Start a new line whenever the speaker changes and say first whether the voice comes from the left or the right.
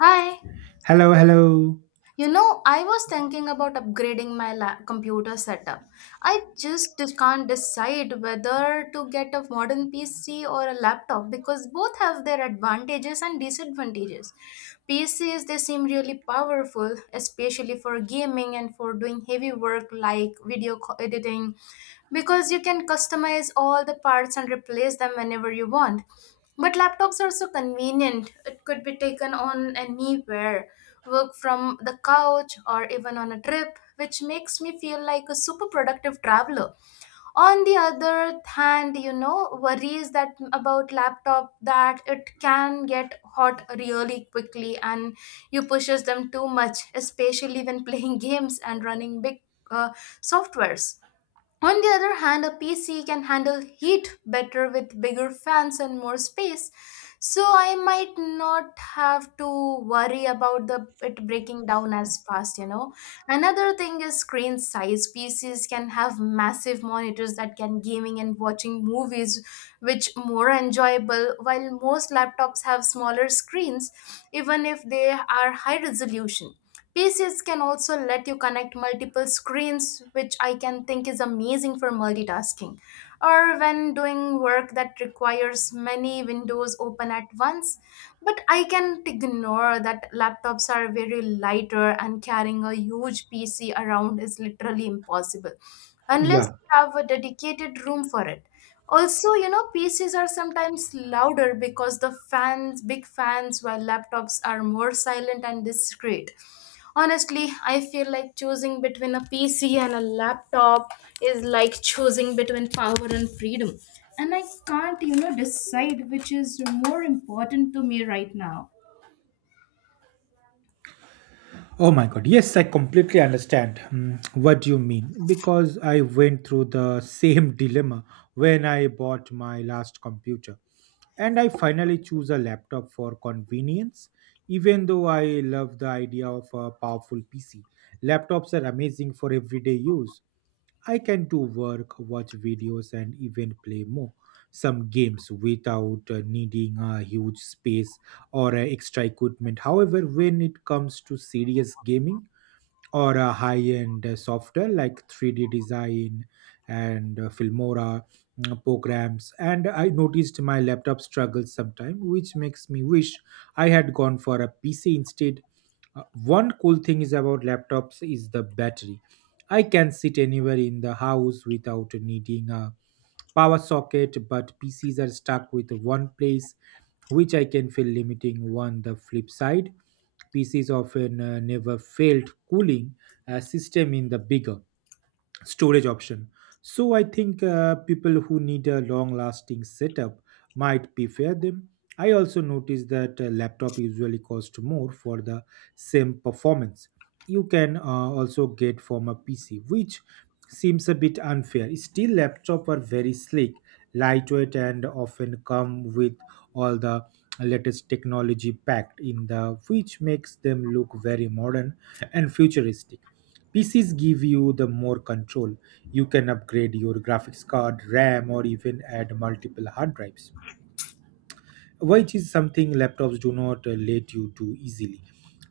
left: Hi.
right: Hello, hello.
left: You know, I was thinking about upgrading my computer setup. I just can't decide whether to get a modern PC or a laptop because both have their advantages and disadvantages. PCs, they seem really powerful, especially for gaming and for doing heavy work like video editing because you can customize all the parts and replace them whenever you want. But laptops are so convenient. It could be taken on anywhere, work from the couch or even on a trip, which makes me feel like a super productive traveler. On the other hand, you know, worries that about laptop that it can get hot really quickly and you pushes them too much, especially when playing games and running big uh, softwares. On the other hand, a PC can handle heat better with bigger fans and more space, so I might not have to worry about the it breaking down as fast, you know. Another thing is screen size. PCs can have massive monitors that can gaming and watching movies which more enjoyable, while most laptops have smaller screens even if they are high resolution. PCs can also let you connect multiple screens, which I can think is amazing for multitasking or when doing work that requires many windows open at once. But I can't ignore that laptops are very lighter and carrying a huge PC around is literally impossible unless
right: Yeah.
left: you have a dedicated room for it. Also, you know, PCs are sometimes louder because the fans, big fans, while laptops are more silent and discreet. Honestly, I feel like choosing between a PC and a laptop is like choosing between power and freedom. And I can't, you know, decide which is more important to me right now.
right: Oh my god. Yes, I completely understand what you mean because I went through the same dilemma when I bought my last computer. And I finally choose a laptop for convenience, even though I love the idea of a powerful PC. Laptops are amazing for everyday use, I can do work, watch videos, and even play more some games without needing a huge space or extra equipment. However, when it comes to serious gaming, or a high-end software like 3D design and Filmora programs. And I noticed my laptop struggles sometimes, which makes me wish I had gone for a PC instead. One cool thing is about laptops is the battery. I can sit anywhere in the house without needing a power socket, but PCs are stuck with one place which I can feel limiting. On the flip side, PCs often never failed cooling system in the bigger storage option. So I think people who need a long lasting setup might prefer them. I also noticed that a laptop usually cost more for the same performance. You can also get from a PC, which seems a bit unfair. Still, laptops are very sleek, lightweight, and often come with all the latest technology packed in the, which makes them look very modern and futuristic. PCs give you the more control. You can upgrade your graphics card, RAM, or even add multiple hard drives, which is something laptops do not let you do easily.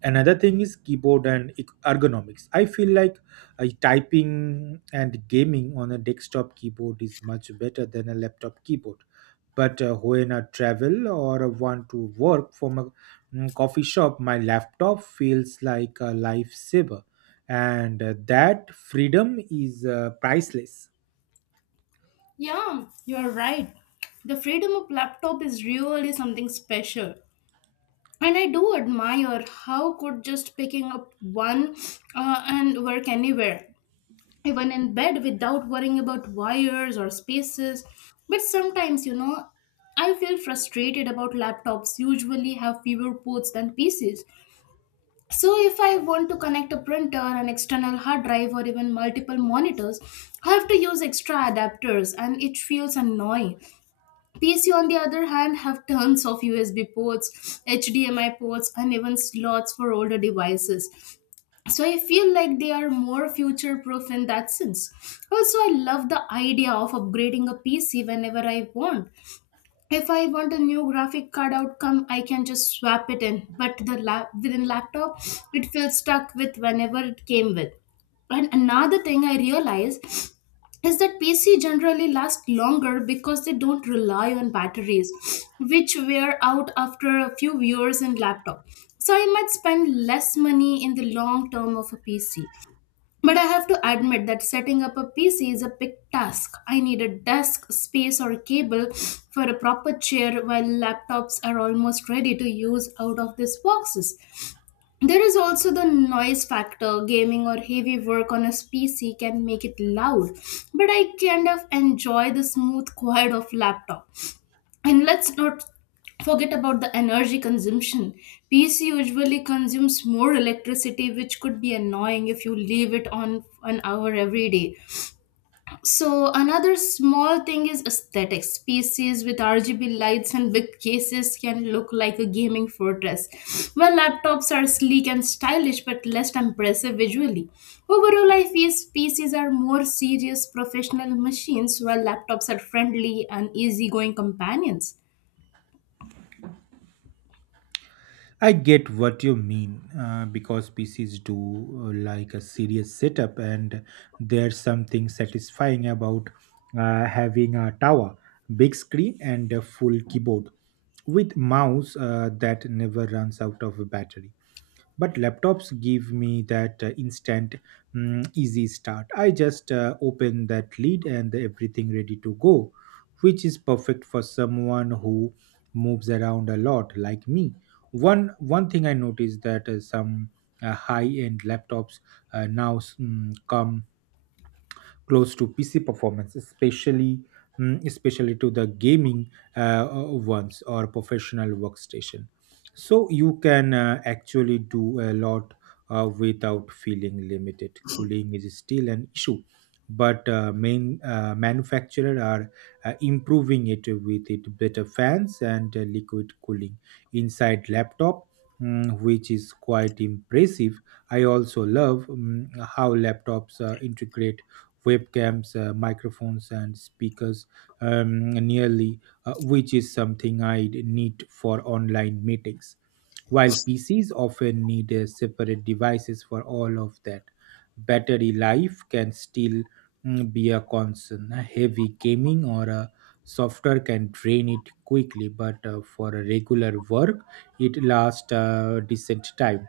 right: Another thing is keyboard and ergonomics. I feel like typing and gaming on a desktop keyboard is much better than a laptop keyboard, but when I travel or want to work from a coffee shop, my laptop feels like a lifesaver, and that freedom is priceless.
left: Yeah, you're right. The freedom of laptop is really something special. And I do admire how could just picking up one and work anywhere, even in bed without worrying about wires or spaces. But sometimes, you know, I feel frustrated about laptops usually have fewer ports than PCs. So if I want to connect a printer, an external hard drive, or even multiple monitors, I have to use extra adapters and it feels annoying. PC on the other hand have tons of USB ports, HDMI ports, and even slots for older devices, so I feel like they are more future proof in that sense. Also, I love the idea of upgrading a PC whenever I want. If I want a new graphic card outcome, I can just swap it in. But the lap within laptop, it feels stuck with whenever it came with. And another thing I realized is that PC generally last longer because they don't rely on batteries, which wear out after a few years in laptop. So I might spend less money in the long term of a PC. But I have to admit that setting up a PC is a big task. I need a desk, space, or a cable for a proper chair, while laptops are almost ready to use out of these boxes. There is also the noise factor. Gaming or heavy work on a PC can make it loud, but I kind of enjoy the smooth quiet of laptop. And let's not forget about the energy consumption. PC usually consumes more electricity, which could be annoying if you leave it on an hour every day. So another small thing is aesthetics. PCs with RGB lights and big cases can look like a gaming fortress, while laptops are sleek and stylish but less impressive visually. Overall, I feel PCs are more serious professional machines, while laptops are friendly and easygoing companions.
right: I get what you mean because PCs do like a serious setup, and there's something satisfying about having a tower, big screen, and a full keyboard with mouse that never runs out of battery. But laptops give me that instant, easy start. I just open that lid and everything ready to go, which is perfect for someone who moves around a lot like me. One thing I noticed that some high end laptops now come close to PC performance, especially to the gaming ones or professional workstation. So you can actually do a lot without feeling limited. Cooling is still an issue, but main manufacturer are improving it with it better fans and liquid cooling inside laptop, which is quite impressive. I also love how laptops integrate webcams, microphones, and speakers nearly, which is something I need for online meetings. While PCs often need separate devices for all of that, battery life can still be a concern. Heavy gaming or software can drain it quickly, but for regular work, it lasts a decent time.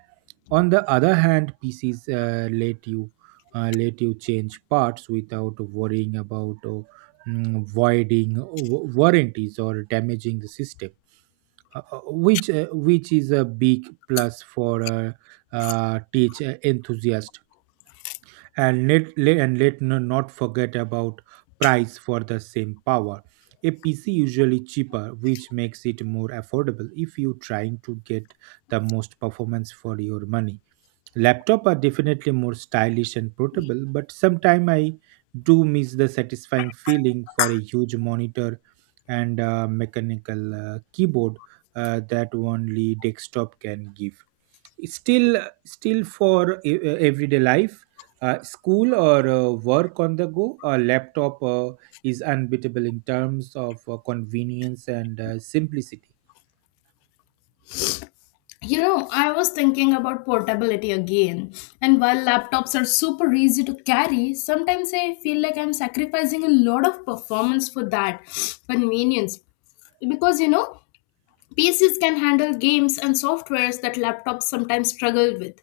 right: On the other hand, PCs let you change parts without worrying about voiding warranties or damaging the system, which is a big plus for a teach enthusiast. And let not forget about price. For the same power a PC usually cheaper, which makes it more affordable if you trying to get the most performance for your money. Laptop are definitely more stylish and portable, but sometimes I do miss the satisfying feeling for a huge monitor and a mechanical keyboard that only desktop can give. Still, for everyday life, school or work on the go, a laptop is unbeatable in terms of convenience and simplicity.
left: You know, I was thinking about portability again, and while laptops are super easy to carry, sometimes I feel like I'm sacrificing a lot of performance for that convenience. Because, you know, PCs can handle games and softwares that laptops sometimes struggle with.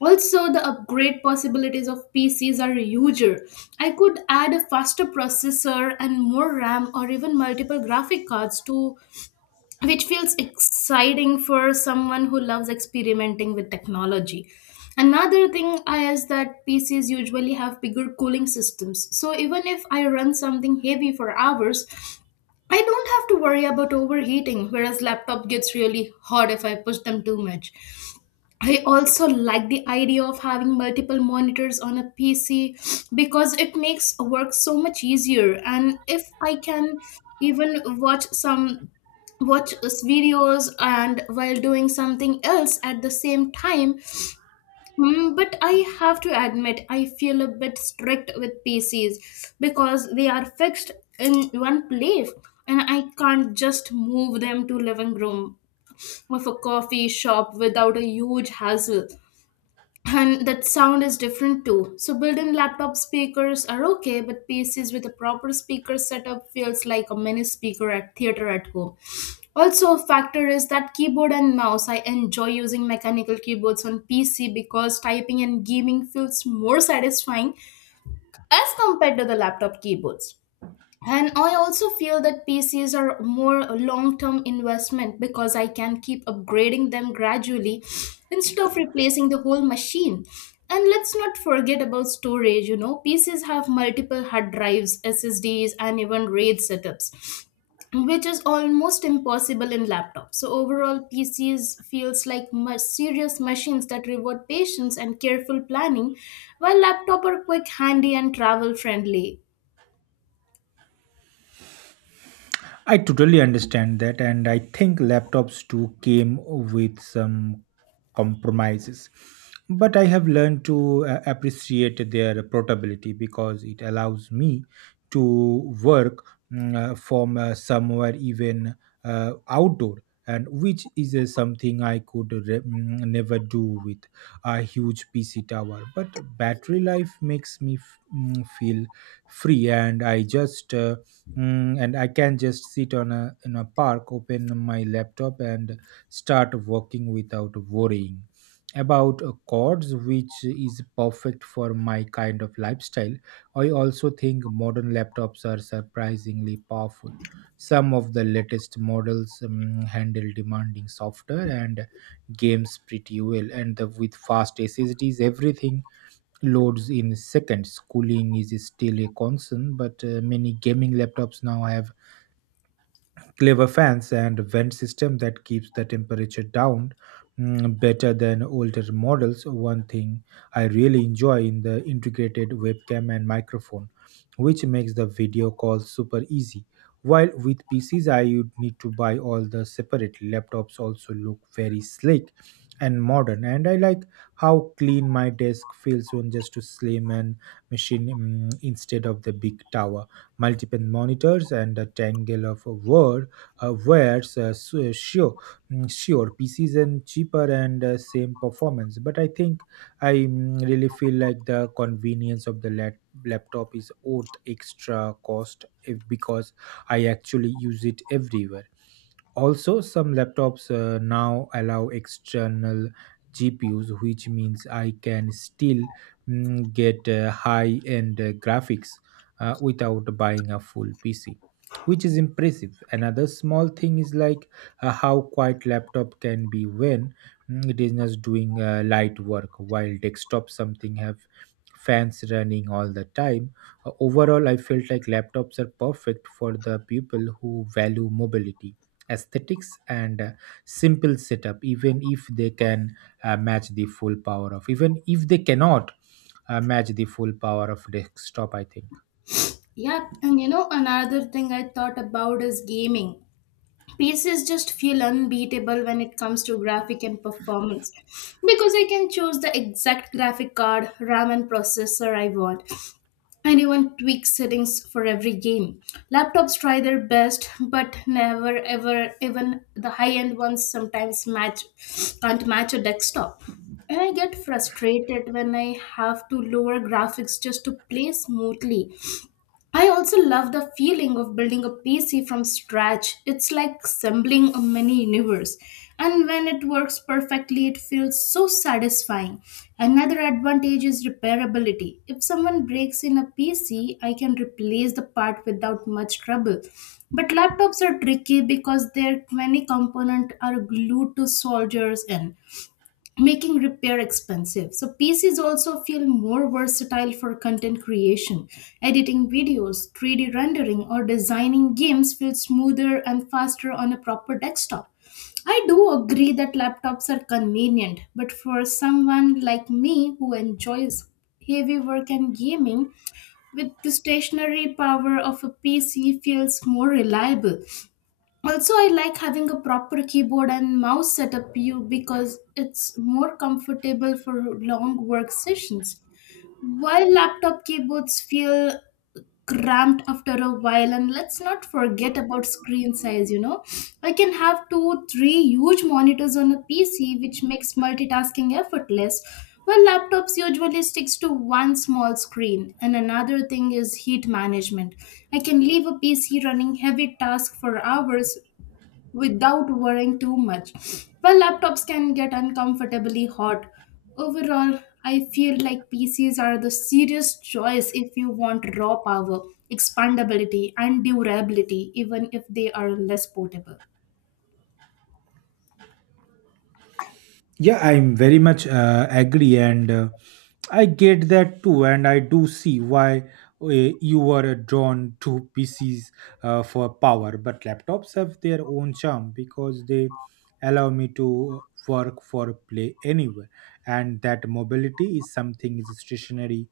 left: Also, the upgrade possibilities of PCs are huger. I could add a faster processor and more RAM or even multiple graphic cards to, which feels exciting for someone who loves experimenting with technology. Another thing I is that PCs usually have bigger cooling systems. So even if I run something heavy for hours, I don't have to worry about overheating, whereas laptop gets really hot if I push them too much. I also like the idea of having multiple monitors on a PC because it makes work so much easier. And if I can even watch some videos and while doing something else at the same time. But I have to admit I feel a bit strict with PCs because they are fixed in one place, and I can't just move them to living room of a coffee shop without a huge hassle. And that sound is different too. So built-in laptop speakers are okay, but PCs with a proper speaker setup feels like a mini speaker at theater at home. Also, a factor is that keyboard and mouse. I enjoy using mechanical keyboards on PC because typing and gaming feels more satisfying as compared to the laptop keyboards. And I also feel that PCs are more a long-term investment because I can keep upgrading them gradually instead of replacing the whole machine. And let's not forget about storage. You know, PCs have multiple hard drives, SSDs, and even raid setups, which is almost impossible in laptops. So overall, PCs feels like much serious machines that reward patience and careful planning, while laptop are quick, handy, and travel friendly.
right: I totally understand that, and I think laptops too came with some compromises. But I have learned to appreciate their portability because it allows me to work from somewhere even outdoor, and which is something I could never do with a huge PC tower. But battery life makes me feel free, and I can just sit on a in a park, open my laptop, and start working without worrying about chords, which is perfect for my kind of lifestyle. I also think modern laptops are surprisingly powerful. Some of the latest models handle demanding software and games pretty well, and with fast SSDs, everything loads in seconds. Cooling is still a concern, but many gaming laptops now have clever fans and vent system that keeps the temperature down, better than older models. One thing I really enjoy in the integrated webcam and microphone, which makes the video call super easy, while with PCs I would need to buy all the separate. Laptops also look very slick and modern, and I like how clean my desk feels when just to slim and machine, instead of the big tower, multiple monitors, and a tangle of words. Where sure, sure PC is in cheaper and same performance, but I think I really feel like the convenience of the laptop is worth extra cost if because I actually use it everywhere. Also, some laptops now allow external GPUs, which means I can still get high end graphics without buying a full PC, which is impressive. Another small thing is like how quiet laptop can be when it is just doing light work, while desktop something have fans running all the time. Overall, I felt like laptops are perfect for the people who value mobility aesthetics and simple setup, even if they can match the full power of even if they cannot match the full power of desktop, I think.
left: Yep, and you know, another thing I thought about is gaming. PCs just feel unbeatable when it comes to graphic and performance because I can choose the exact graphic card, RAM, and processor I want, and even tweak settings for every game. Laptops try their best, but never ever, even the high end ones sometimes match can't match a desktop. And I get frustrated when I have to lower graphics just to play smoothly. I also love the feeling of building a PC from scratch. It's like assembling a mini universe. And when it works perfectly, it feels so satisfying. Another advantage is repairability. If someone breaks in a PC, I can replace the part without much trouble. But laptops are tricky because their many components are glued to soldiers in, making repair expensive. So PCs also feel more versatile for content creation. Editing videos, 3D rendering, or designing games feels smoother and faster on a proper desktop. I do agree that laptops are convenient, but for someone like me who enjoys heavy work and gaming, with the stationary power of a PC feels more reliable. Also, I like having a proper keyboard and mouse setup you because it's more comfortable for long work sessions, while laptop keyboards feel cramped after a while. And let's not forget about screen size. You know, I can have two three huge monitors on a PC, which makes multitasking effortless, while laptops usually sticks to one small screen. And another thing is heat management. I can leave a PC running heavy tasks for hours without worrying too much. While laptops can get uncomfortably hot, overall, I feel like PCs are the serious choice if you want raw power, expandability, and durability, even if they are less portable.
right: Yeah, I'm very much agree, and I get that too, and I do see why you were drawn to PCs for power. But laptops have their own charm because they allow me to work for play anywhere, and that mobility is something is stationary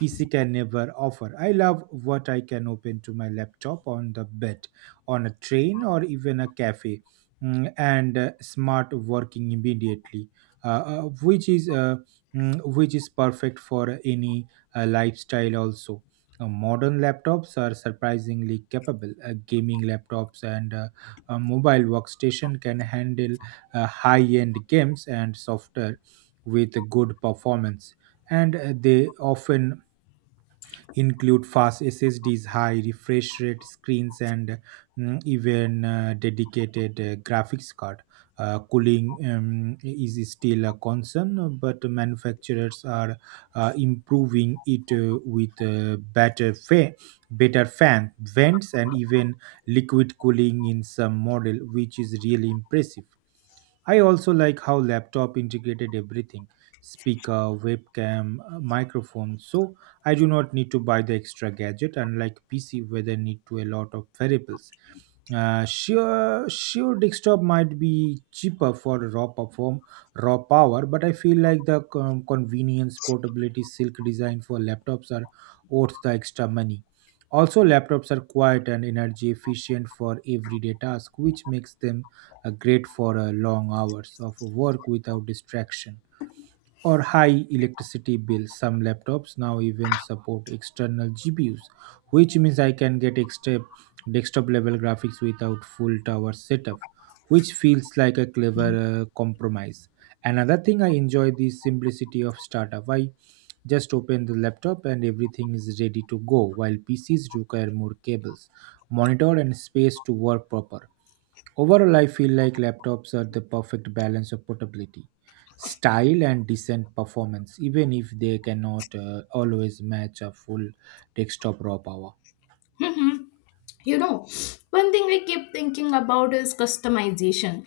right: PC can never offer. I love what I can open to my laptop on the bed, on a train, or even a cafe, and smart working immediately, uh, uh, which is which is perfect for any lifestyle also. Modern laptops are surprisingly capable. Gaming laptops and a mobile workstation can handle high-end games and software with good performance, and they often include fast SSDs, high refresh rate screens, and even dedicated graphics card. Cooling is still a concern, but manufacturers are improving it with better fan vents and even liquid cooling in some model, which is really impressive. I also like how laptop integrated everything, speaker, webcam, microphone, so I do not need to buy the extra gadget, unlike PC where they need to a lot of variables. Sure, desktop might be cheaper for raw power, but I feel like the convenience, portability, silk design for laptops are worth the extra money. Also, laptops are quiet and energy efficient for everyday task, which makes them great for long hours of work without distraction or high electricity bills. Some laptops now even support external GPUs, which means I can get extra desktop level graphics without full tower setup, which feels like a clever compromise. Another thing I enjoy the simplicity of startup. I just open the laptop and everything is ready to go, while PCs require more cables, monitor, and space to work proper. Overall, I feel like laptops are the perfect balance of portability, style, and decent performance, even if they cannot always match a full desktop raw power.
left: Mhm. You know, one thing I keep thinking about is customization.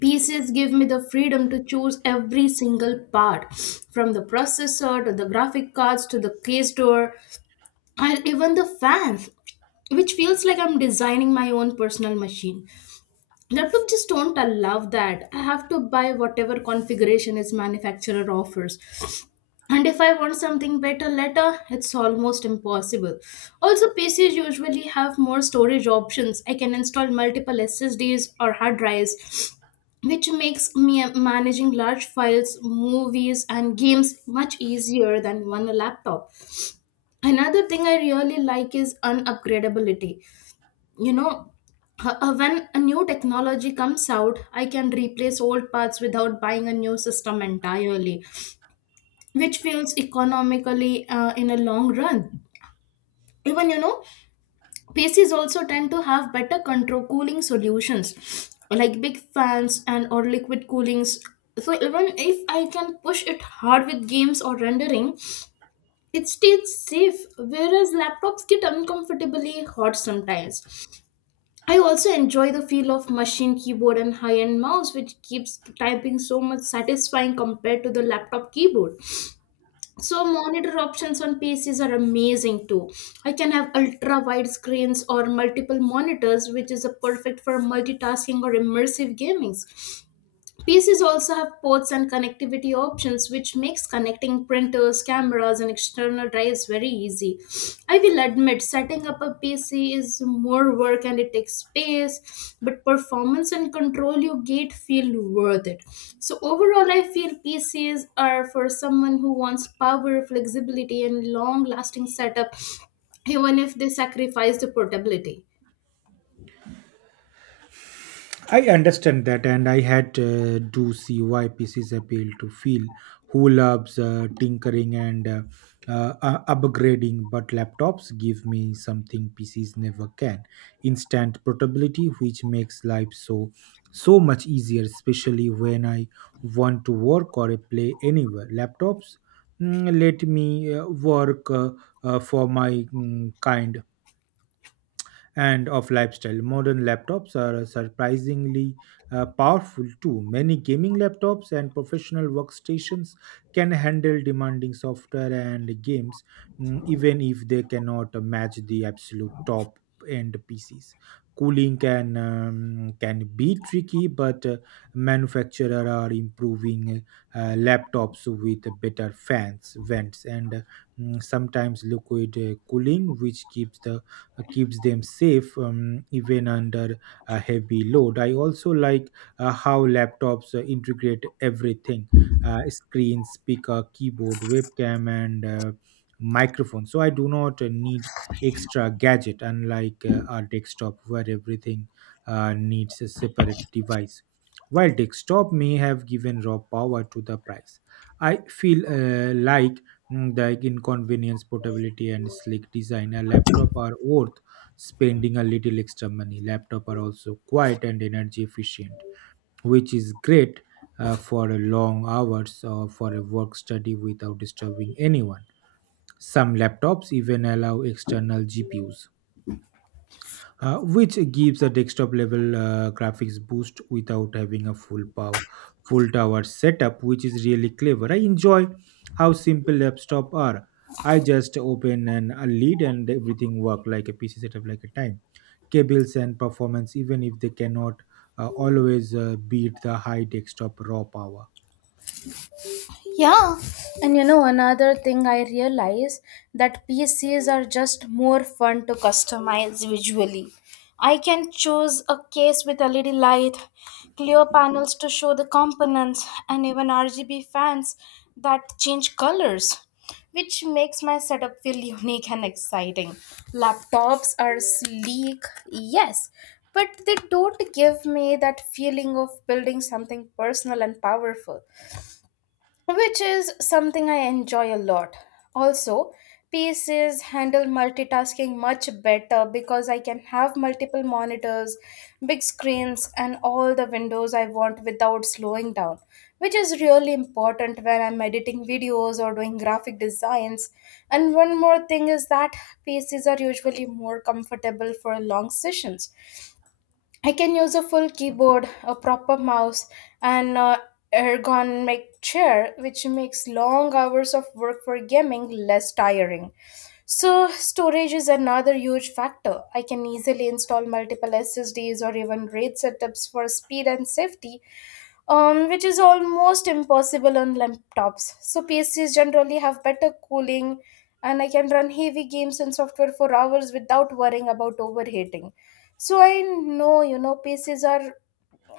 left: PCs give me the freedom to choose every single part from the processor to the graphic cards to the case door and even the fans, which feels like I'm designing my own personal machine. Laptop just don't allow that. I have to buy whatever configuration its manufacturer offers. And if I want something better later, it's almost impossible. Also, PCs usually have more storage options. I can install multiple SSDs or hard drives, which makes me managing large files, movies, and games much easier than one laptop. Another thing I really like is unupgradability, you know. When a new technology comes out, I can replace old parts without buying a new system entirely, which feels economically in a long run. Even, you know, PCs also tend to have better control cooling solutions like big fans and or liquid coolings. So even if I can push it hard with games or rendering, it stays safe, whereas laptops get uncomfortably hot sometimes. I also enjoy the feel of machine keyboard and high-end mouse, which keeps typing so much satisfying compared to the laptop keyboard. So monitor options on PCs are amazing too. I can have ultra-wide screens or multiple monitors, which is a perfect for multitasking or immersive gaming. PCs also have ports and connectivity options, which makes connecting printers, cameras, and external drives very easy. I will admit, setting up a PC is more work and it takes space, but performance and control you get feel worth it. So, overall, I feel PCs are for someone who wants power, flexibility, and long lasting setup, even if they sacrifice the portability.
right: I understand that, and I had do see why PC's appeal to feel who loves tinkering and upgrading, but laptops give me something PCs never can: instant portability, which makes life so much easier, especially when I want to work or play anywhere. Laptops let me work for my kind and of lifestyle. Modern laptops are surprisingly powerful too. Many gaming laptops and professional workstations can handle demanding software and games, even if they cannot match the absolute top end PCs. Cooling can be tricky, but manufacturer are improving laptops with better fans, vents, and sometimes liquid cooling, which keeps them safe even under a heavy load. I also like how laptops integrate everything, screen, speaker, keyboard, webcam, and microphone. So I do not need extra gadget, unlike our desktop where everything needs a separate device. While desktop may have given raw power to the price, I feel like inconvenience, portability, and sleek design, a laptop are worth spending a little extra money. Laptop are also quiet and energy efficient, which is great for a long hours or for a work study without disturbing anyone. Some laptops even allow external GPUs which gives a desktop level graphics boost without having a full tower setup, which is really clever. I enjoy how simple laptops are. I just open a lead and everything work like a pc setup, like a time, cables and performance, even if they cannot always beat the high desktop raw power.
left: Yeah. Another thing I realize that PCs are just more fun to customize visually. I can choose a case with LED light, clear panels to show the components, and even RGB fans that change colors, which makes my setup feel unique and exciting. Laptops are sleek, yes, but they don't give me that feeling of building something personal and powerful, which is something I enjoy a lot. Also, PCs handle multitasking much better because I can have multiple monitors, big screens, and all the windows I want without slowing down, which is really important when I'm editing videos or doing graphic designs. And one more thing is that PCs are usually more comfortable for long sessions. I can use a full keyboard, a proper mouse, and a ergonomic chair, which makes long hours of work for gaming less tiring. So, storage is another huge factor. I can easily install multiple SSDs or even RAID setups for speed and safety, which is almost impossible on laptops. So PCs generally have better cooling, and I can run heavy games and software for hours without worrying about overheating. So I know PCs are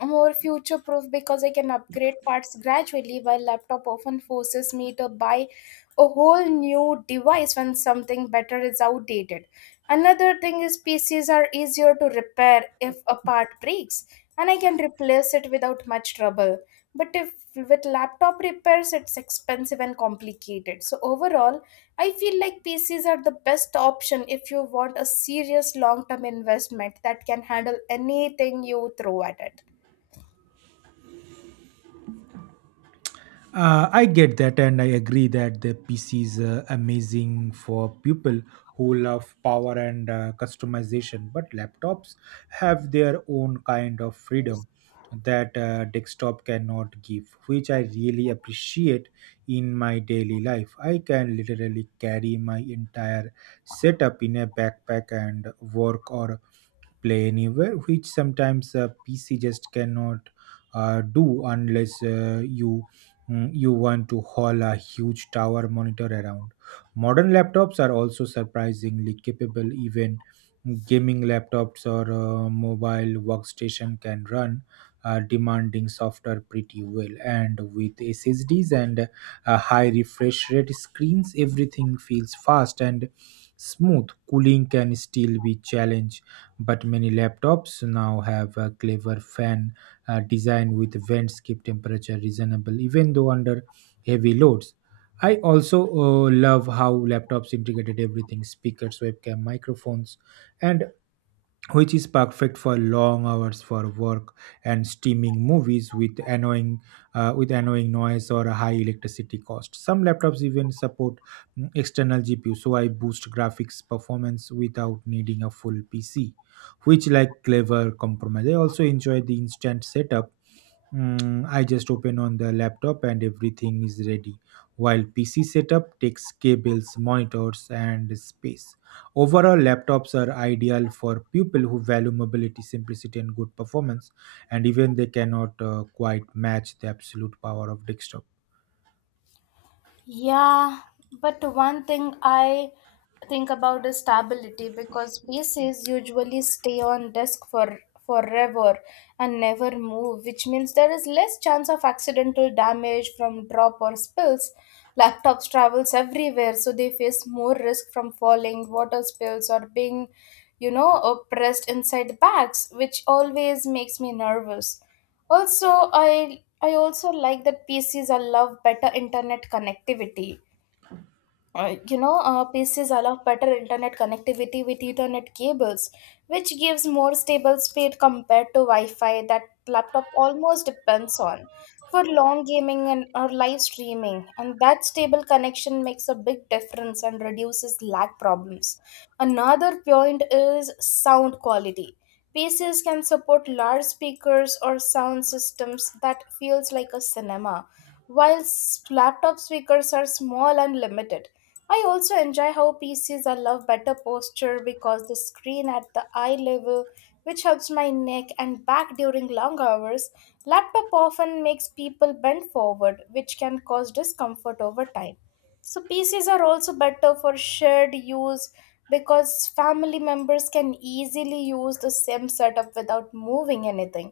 left: more future proof because I can upgrade parts gradually while laptop often forces me to buy a whole new device when something better is outdated. Another thing is PCs are easier to repair if a part breaks and I can replace it without much trouble. But if with laptop repairs it's expensive and complicated. So overall, I feel like PCs are the best option if you want a serious long-term investment that can handle anything you throw at it.
right: I get that, and I agree that the PC is amazing for people who love power and customization. But laptops have their own kind of freedom that desktop cannot give, which I really appreciate in my daily life. I can literally carry my entire setup in a backpack and work or play anywhere, which sometimes a PC just cannot do unless you you want to haul a huge tower monitor around. Modern laptops are also surprisingly capable. Even gaming laptops or mobile workstation can run demanding software pretty well, and with SSDs and high refresh rate screens, everything feels fast and smooth. Cooling can still be challenge, but many laptops now have a clever fan design with vents keep temperature reasonable even though under heavy loads. I also love how laptops integrated everything: speakers, webcam, microphones, and which is perfect for long hours for work and streaming movies with annoying noise or a high electricity cost. Some laptops even support external GPU, so I boost graphics performance without needing a full PC, which like clever compromise. I also enjoy the instant setup. I just open on the laptop and everything is ready. While PC setup takes cables, monitors, and space. Overall, laptops are ideal for people who value mobility, simplicity, and good performance, and even they cannot quite match the absolute power of desktop.
left: Yeah, but one thing I think about is stability because PCs usually stay on disk for forever and never move, which means there is less chance of accidental damage from drop or spills. Laptops travels everywhere, so they face more risk from falling, water spills, or being, oppressed inside bags, which always makes me nervous. Also, I also like that PCs allow better internet connectivity. PCs allow better internet connectivity with Ethernet cables, which gives more stable speed compared to Wi-Fi that laptop almost depends on for long gaming and or live streaming. And that stable connection makes a big difference and reduces lag problems. Another point is sound quality. PCs can support large speakers or sound systems that feels like a cinema, while laptop speakers are small and limited. I also enjoy how PCs allow better posture because the screen at the eye level, which helps my neck and back during long hours. Laptop often makes people bend forward, which can cause discomfort over time. So PCs are also better for shared use because family members can easily use the same setup without moving anything.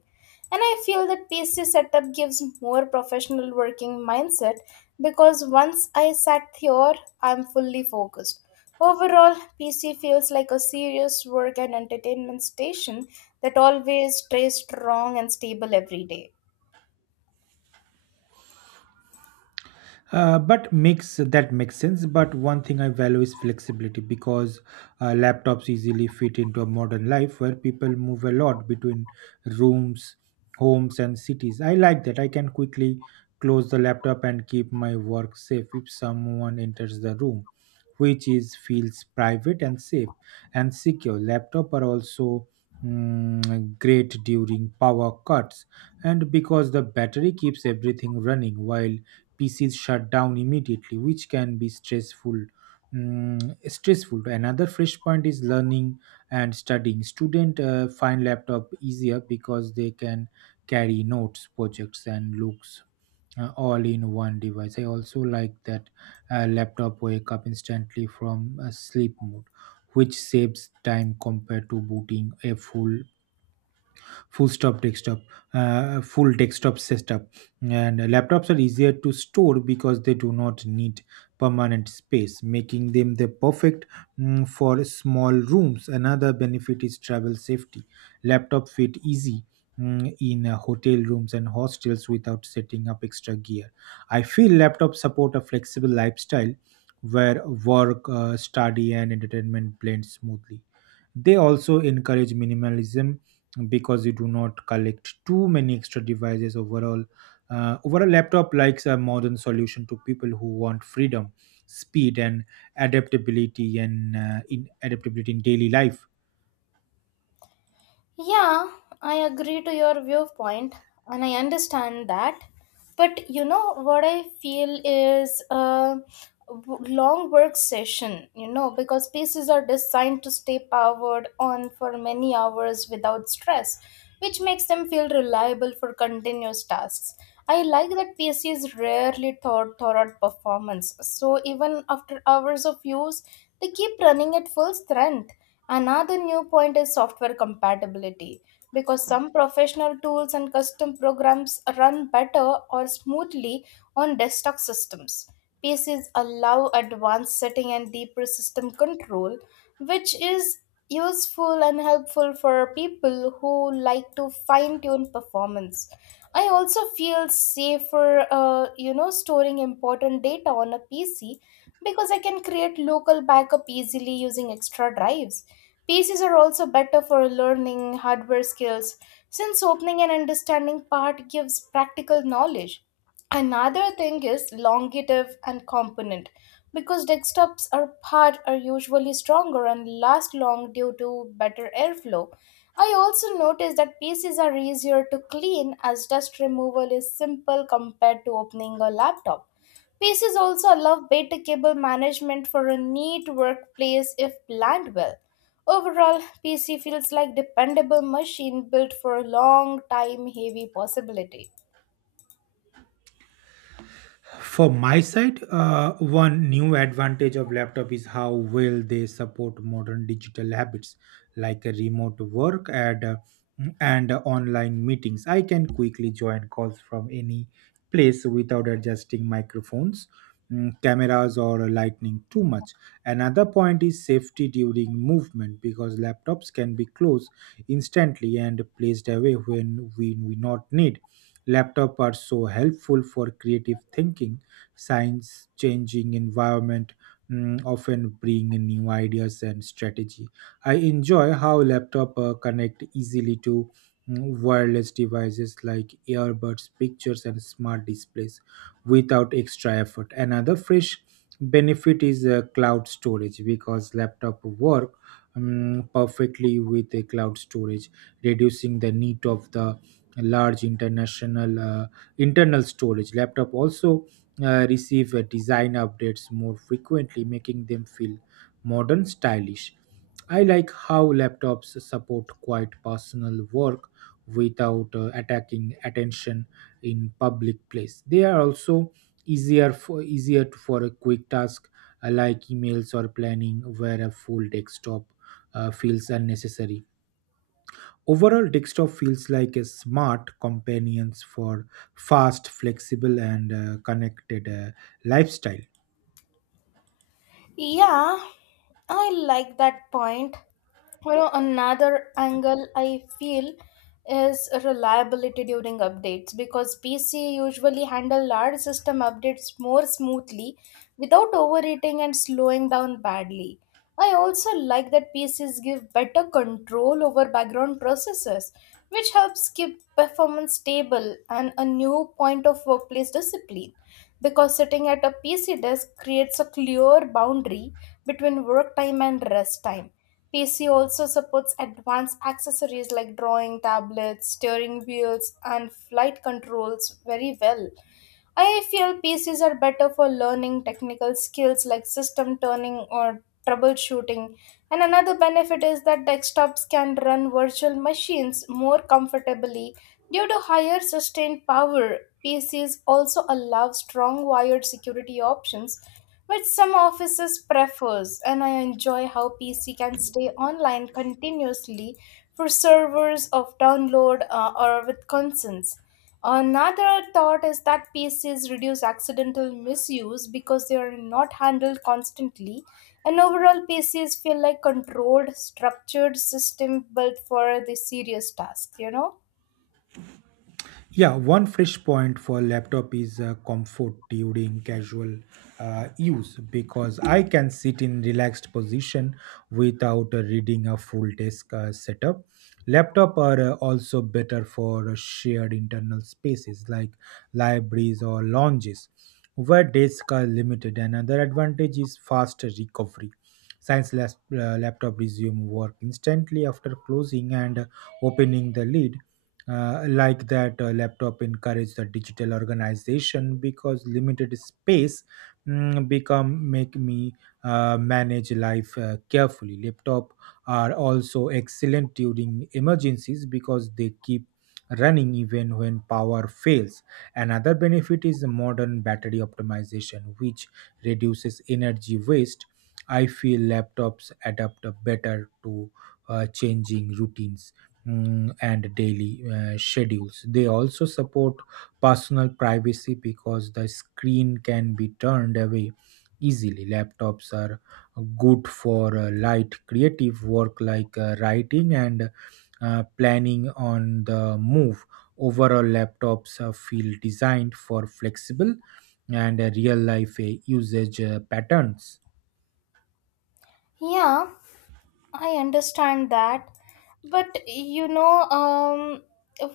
left: And I feel that PC setup gives more professional working mindset because once I sat here, I'm fully focused. Overall, PC feels like a serious work and entertainment station that always stays strong and stable every day.
right: But makes that makes sense. But one thing I value is flexibility, because laptops easily fit into a modern life where people move a lot between rooms, homes, and cities. I like that I can quickly close the laptop and keep my work safe if someone enters the room, which is feels private and safe and secure. Laptop are also great during power cuts and because the battery keeps everything running while PCs shut down immediately, which can be stressful. Another fresh point is learning and studying. Student find laptop easier because they can carry notes, projects, and looks all in one device. I also like that laptop wake up instantly from a sleep mode, which saves time compared to booting a full stop desktop full desktop setup. And laptops are easier to store because they do not need permanent space, making them the perfect for small rooms. Another benefit is travel safety. Laptop fit easy in hotel rooms and hostels without setting up extra gear. I feel laptops support a flexible lifestyle where work, study and entertainment blend smoothly. They also encourage minimalism, because you do not collect too many extra devices overall. Overall, laptop likes a modern solution to people who want freedom, speed, and adaptability and in adaptability in daily life.
left: Yeah, I agree to your viewpoint and I understand that. But what I feel is a long work session, because pieces are designed to stay powered on for many hours without stress, which makes them feel reliable for continuous tasks. I like that PCs rarely thought thorough performance, so even after hours of use, they keep running at full strength. Another new point is software compatibility because some professional tools and custom programs run better or smoothly on desktop systems. PCs allow advanced setting and deeper system control, which is useful and helpful for people who like to fine tune performance. I also feel safer, storing important data on a PC because I can create local backup easily using extra drives. PCs are also better for learning hardware skills since opening and understanding part gives practical knowledge. Another thing is longative and component because desktops are part are usually stronger and last long due to better airflow. I also noticed that PCs are easier to clean as dust removal is simple compared to opening a laptop. Pace is also allow better cable management for a neat workplace if planned well. Overall, PC feels like dependable machine built for a long time heavy possibility.
right: For my side, one new advantage of laptop is how well they support modern digital habits like a remote work and online meetings. I can quickly join calls from any place without adjusting microphones, cameras, or lighting too much. Another point is safety during movement, because laptops can be closed instantly and placed away when we not need. Laptops are so helpful for creative thinking. Science changing environment often bring in new ideas and strategy. I enjoy how laptop connect easily to wireless devices like earbuds, pictures, and smart displays without extra effort. Another fresh benefit is cloud storage, because laptop work perfectly with a cloud storage, reducing the need of the large international internal storage. Laptop also receive design updates more frequently, making them feel modern stylish. I like how laptops support quiet, personal work without attacking attention in public place. They are also easier for easier to- for a quick task like emails or planning, where a full desktop feels unnecessary. Overall, desktop feels like a smart companions for fast, flexible, and connected lifestyle.
left: Yeah, I like that point. Another angle I feel is reliability during updates because PC usually handle large system updates more smoothly without overheating and slowing down badly. I also like that PCs give better control over background processes, which helps keep performance stable and a new point of workplace discipline because sitting at a PC desk creates a clear boundary between work time and rest time. PC also supports advanced accessories like drawing tablets, steering wheels, and flight controls very well. I feel PCs are better for learning technical skills like system turning or troubleshooting. And another benefit is that desktops can run virtual machines more comfortably due to higher sustained power. PCs also allow strong wired security options, which some offices prefers, and I enjoy how PC can stay online continuously for servers of download or with consents. Another thought is that PCs reduce accidental misuse because they are not handled constantly, and overall PCs feel like controlled, structured system built for the serious tasks.
right: Yeah, one fresh point for laptop is comfort during casual use, because I can sit in relaxed position without reading a full desk setup. Laptop are also better for shared internal spaces like libraries or lounges where desks are limited. Another advantage is faster recovery. Science lab, laptop resume work instantly after closing and opening the lid. Like that laptop encourage the digital organization, because limited space mm, become make me manage life carefully. Laptop are also excellent during emergencies, because they keep running even when power fails. Another benefit is modern battery optimization, which reduces energy waste. I feel laptops adapt better to changing routines and daily schedules. They also support personal privacy, because the screen can be turned away easily. Laptops are good for light creative work like writing and planning on the move. Overall, laptops feel designed for flexible and real life usage patterns.
left: Yeah, I understand that. But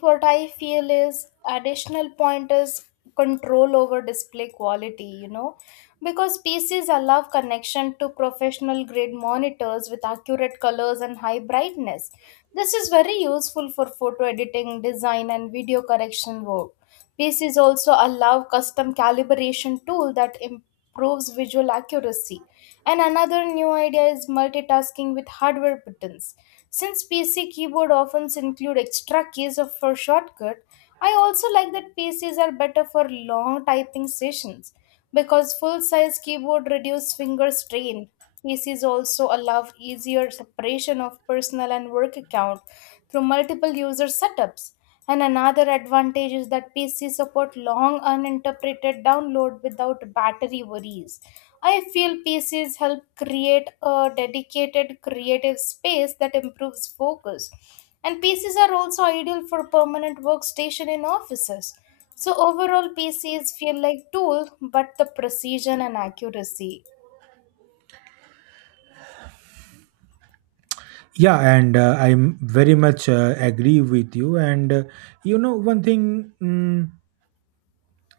left: what I feel is additional point is control over display quality, because PCs allow connection to professional grade monitors with accurate colors and high brightness. This is very useful for photo editing, design, and video correction work. Pace is also allow custom calibration tool that improves visual accuracy. And another new idea is multitasking with hardware buttons. Since PC keyboard often include extra keys for shortcut, I also like that PCs are better for long typing sessions because full-size keyboard reduce finger strain. PCs also allow easier separation of personal and work account through multiple user setups. And another advantage is that PCs support long uninterpreted download without battery worries. I feel PCs help create a dedicated creative space that improves focus. And PCs are also ideal for permanent workstation in offices. So overall, PCs feel like tool, but the precision and accuracy.
right: Yeah, and I'm very much agree with you. And you know, one thing mm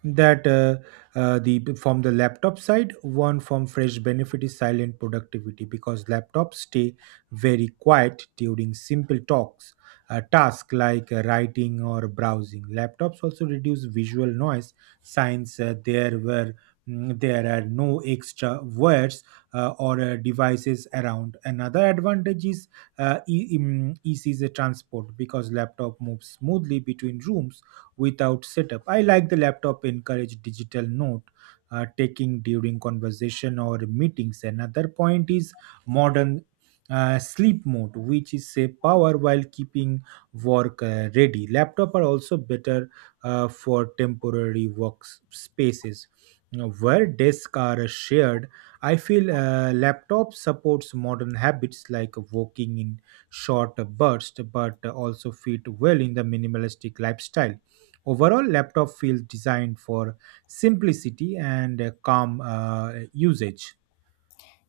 right: that the from the laptop side, one from fresh benefit is silent productivity, because laptops stay very quiet during simple talks task like writing or browsing. Laptops also reduce visual noise, since there are no extra wires or devices around. Another advantage is easy transport, because laptop moves smoothly between rooms without setup. I like the laptop encourage digital note taking during conversation or meetings. Another point is modern sleep mode, which is save power while keeping work ready. Laptop are also better for temporary work spaces know, where desks are shared. I feel laptop supports modern habits like working in short bursts, but also fit well in the minimalistic lifestyle. Overall, laptop feels designed for simplicity and calm usage.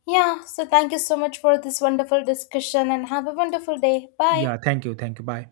left: Yeah, so thank you so much for this wonderful discussion and have a wonderful day. Bye.
right: Yeah, thank you. Thank you. Bye.